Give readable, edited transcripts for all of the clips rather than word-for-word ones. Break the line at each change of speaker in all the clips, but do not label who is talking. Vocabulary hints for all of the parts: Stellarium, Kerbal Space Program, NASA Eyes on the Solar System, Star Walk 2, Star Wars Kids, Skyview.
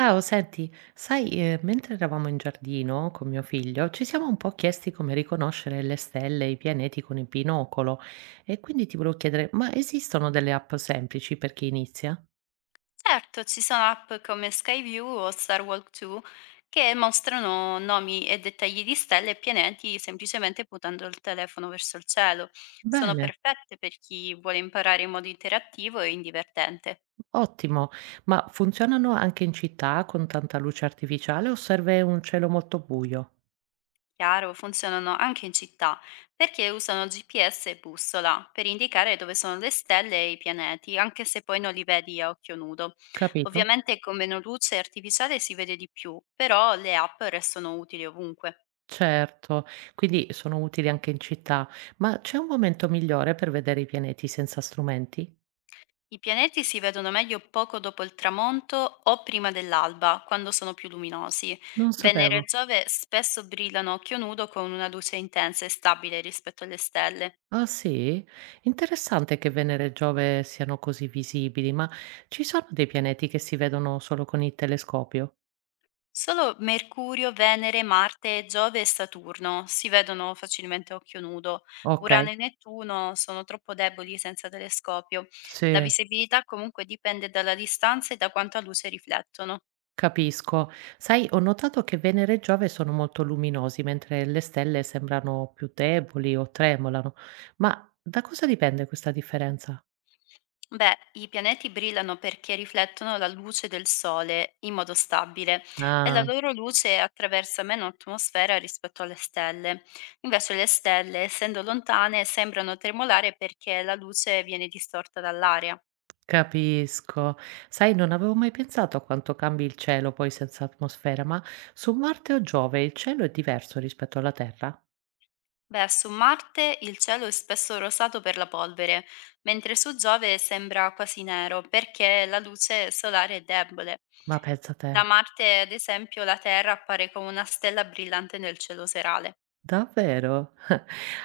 Ciao, senti, sai, mentre eravamo in giardino con mio figlio, ci siamo un po' chiesti come riconoscere le stelle e i pianeti con il binocolo e quindi ti volevo chiedere, ma esistono delle app semplici per chi inizia?
Certo, ci sono app come Skyview o Star Walk 2 che mostrano nomi e dettagli di stelle e pianeti semplicemente puntando il telefono verso il cielo. Sono
Bene,
perfette per chi vuole imparare in modo interattivo e indivertente.
ottimo, ma funzionano anche in città con tanta luce artificiale o serve un cielo molto buio?
Chiaro, funzionano anche in città perché usano GPS e bussola per indicare dove sono le stelle e i pianeti, anche se poi non li vedi a occhio nudo.
Capito?
Ovviamente con meno luce artificiale si vede di più, però le app restano utili ovunque.
Certo, quindi sono utili anche in città, ma c'è un momento migliore per vedere i pianeti senza strumenti?
I pianeti si vedono meglio poco dopo il tramonto o prima dell'alba, quando sono più luminosi.
Non
Venere
sapevo.
e Giove spesso brillano a occhio nudo con una luce intensa e stabile rispetto alle stelle.
Ah sì? Interessante che Venere e Giove siano così visibili, ma ci sono dei pianeti che si vedono solo con il telescopio?
Solo Mercurio, Venere, Marte, Giove e Saturno si vedono facilmente a occhio nudo. Urano
Okay,
e Nettuno sono troppo deboli senza telescopio. La
sì,
visibilità comunque dipende dalla distanza e da quanta luce riflettono.
capisco. Sai, ho notato che Venere e Giove sono molto luminosi, mentre le stelle sembrano più deboli o tremolano. Ma da cosa dipende questa differenza?
Beh, i pianeti brillano perché riflettono la luce del Sole in modo stabile e la
Ah,
loro luce attraversa meno atmosfera rispetto alle stelle. Invece le stelle, essendo lontane, sembrano tremolare perché la luce viene distorta dall'aria.
capisco. Sai, non avevo mai pensato a quanto cambi il cielo poi senza atmosfera, ma su Marte o Giove il cielo è diverso rispetto alla Terra?
Beh, su Marte il cielo è spesso rosato per la polvere, mentre su Giove sembra quasi nero perché la luce solare è debole.
Ma pensa te,
Da Marte, ad esempio, la Terra appare come una stella brillante nel cielo serale.
davvero?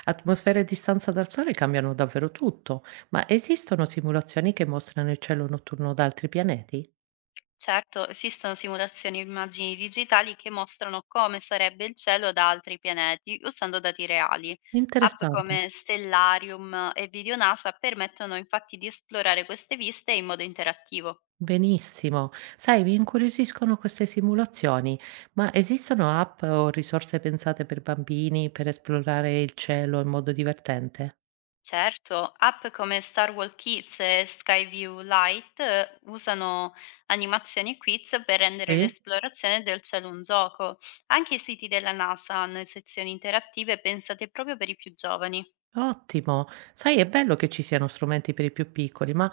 Atmosfere e distanza dal Sole cambiano davvero tutto, ma esistono simulazioni che mostrano il cielo notturno da altri pianeti?
Certo, esistono simulazioni e immagini digitali che mostrano come sarebbe il cielo da altri pianeti usando dati reali. App
Interessante,
come Stellarium e Video NASA permettono infatti di esplorare queste viste in modo interattivo.
benissimo. Sai, mi incuriosiscono queste simulazioni, ma esistono app o risorse pensate per bambini per esplorare il cielo in modo divertente?
Certo, app come Star Wars Kids e Skyview Lite usano animazioni e quiz per rendere
Sì?
l'esplorazione del cielo un gioco. Anche i siti della NASA hanno sezioni interattive pensate proprio per i più giovani.
Ottimo. Sai, è bello che ci siano strumenti per i più piccoli, ma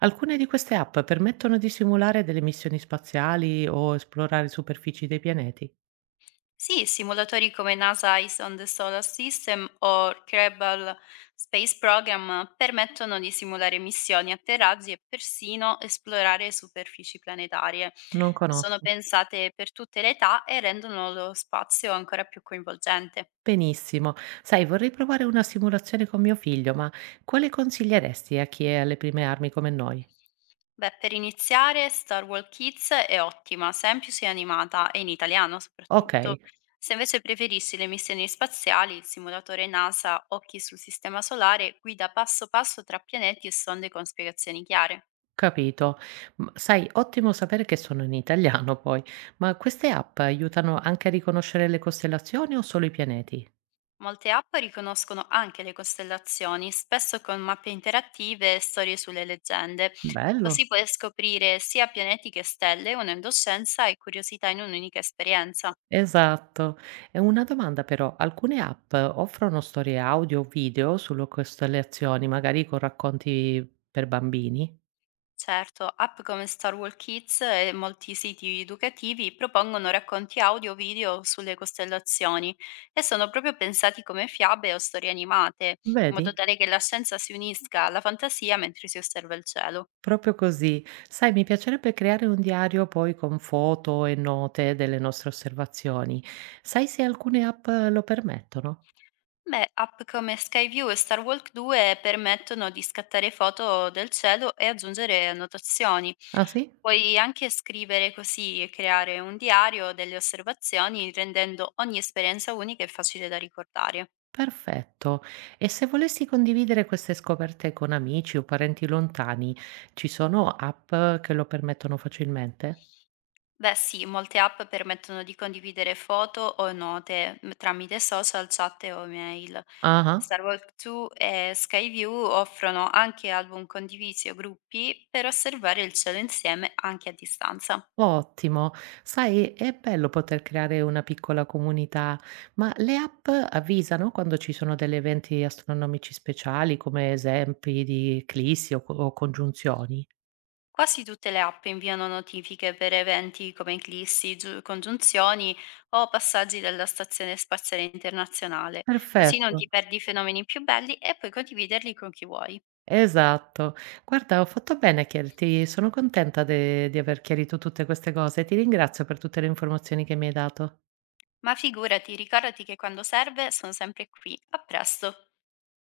alcune di queste app permettono di simulare delle missioni spaziali o esplorare superfici dei pianeti?
Sì, simulatori come NASA Eyes on the Solar System o Kerbal Space Program permettono di simulare missioni, atterraggi e persino esplorare superfici planetarie.
Non
Sono
conosco.
pensate per tutte le età e rendono lo spazio ancora più coinvolgente.
Benissimo. Sai, vorrei provare una simulazione con mio figlio, ma quale consiglieresti a chi è alle prime armi come noi?
Beh, per iniziare Star Wars Kids è ottima, semplice e animata, e in italiano
Ok,
soprattutto. Se invece preferisci le missioni spaziali, il simulatore NASA, Occhi sul Sistema Solare, guida passo passo tra pianeti e sonde con spiegazioni chiare.
capito. Sai, ottimo sapere che sono in italiano poi, ma queste app aiutano anche a riconoscere le costellazioni o solo i pianeti?
Molte app riconoscono anche le costellazioni, spesso con mappe interattive e storie sulle leggende.
Bello.
Così puoi scoprire sia pianeti che stelle, unendo scienza e curiosità in un'unica esperienza.
Esatto. E una domanda però, alcune app offrono storie audio o video sulle costellazioni, magari con racconti per bambini?
Certo, app come Star Wars Kids e molti siti educativi propongono racconti audio o video sulle costellazioni e sono proprio pensati come fiabe o storie animate, in modo
Vedi?
tale che la scienza si unisca alla fantasia mentre si osserva il cielo.
Proprio così. Sai, mi piacerebbe creare un diario poi con foto e note delle nostre osservazioni. Sai se alcune app lo permettono?
Beh, app come Skyview e Star Walk 2 permettono di scattare foto del cielo e aggiungere annotazioni.
Ah sì?
Puoi anche scrivere così e creare un diario delle osservazioni, rendendo ogni esperienza unica e facile da ricordare.
Perfetto. E se volessi condividere queste scoperte con amici o parenti lontani, ci sono app che lo permettono facilmente?
Beh sì, molte app permettono di condividere foto o note m- tramite social, chat o email.
Ah. ah.
Starwalk 2 e Skyview offrono anche album condivisi o gruppi per osservare il cielo insieme anche a distanza.
Ottimo. Sai, è bello poter creare una piccola comunità, ma le app avvisano quando ci sono degli eventi astronomici speciali, come esempi di eclissi o congiunzioni?
Quasi tutte le app inviano notifiche per eventi come eclissi, giu- congiunzioni o passaggi della Stazione Spaziale Internazionale, così non
Perfetto,
ti perdi i fenomeni più belli e puoi condividerli con chi vuoi.
esatto. Guarda, ho fatto bene a chiederti, sono contenta di aver chiarito tutte queste cose. Ti ringrazio per tutte le informazioni che mi hai dato.
Ma figurati, ricordati che quando serve sono sempre qui. A presto!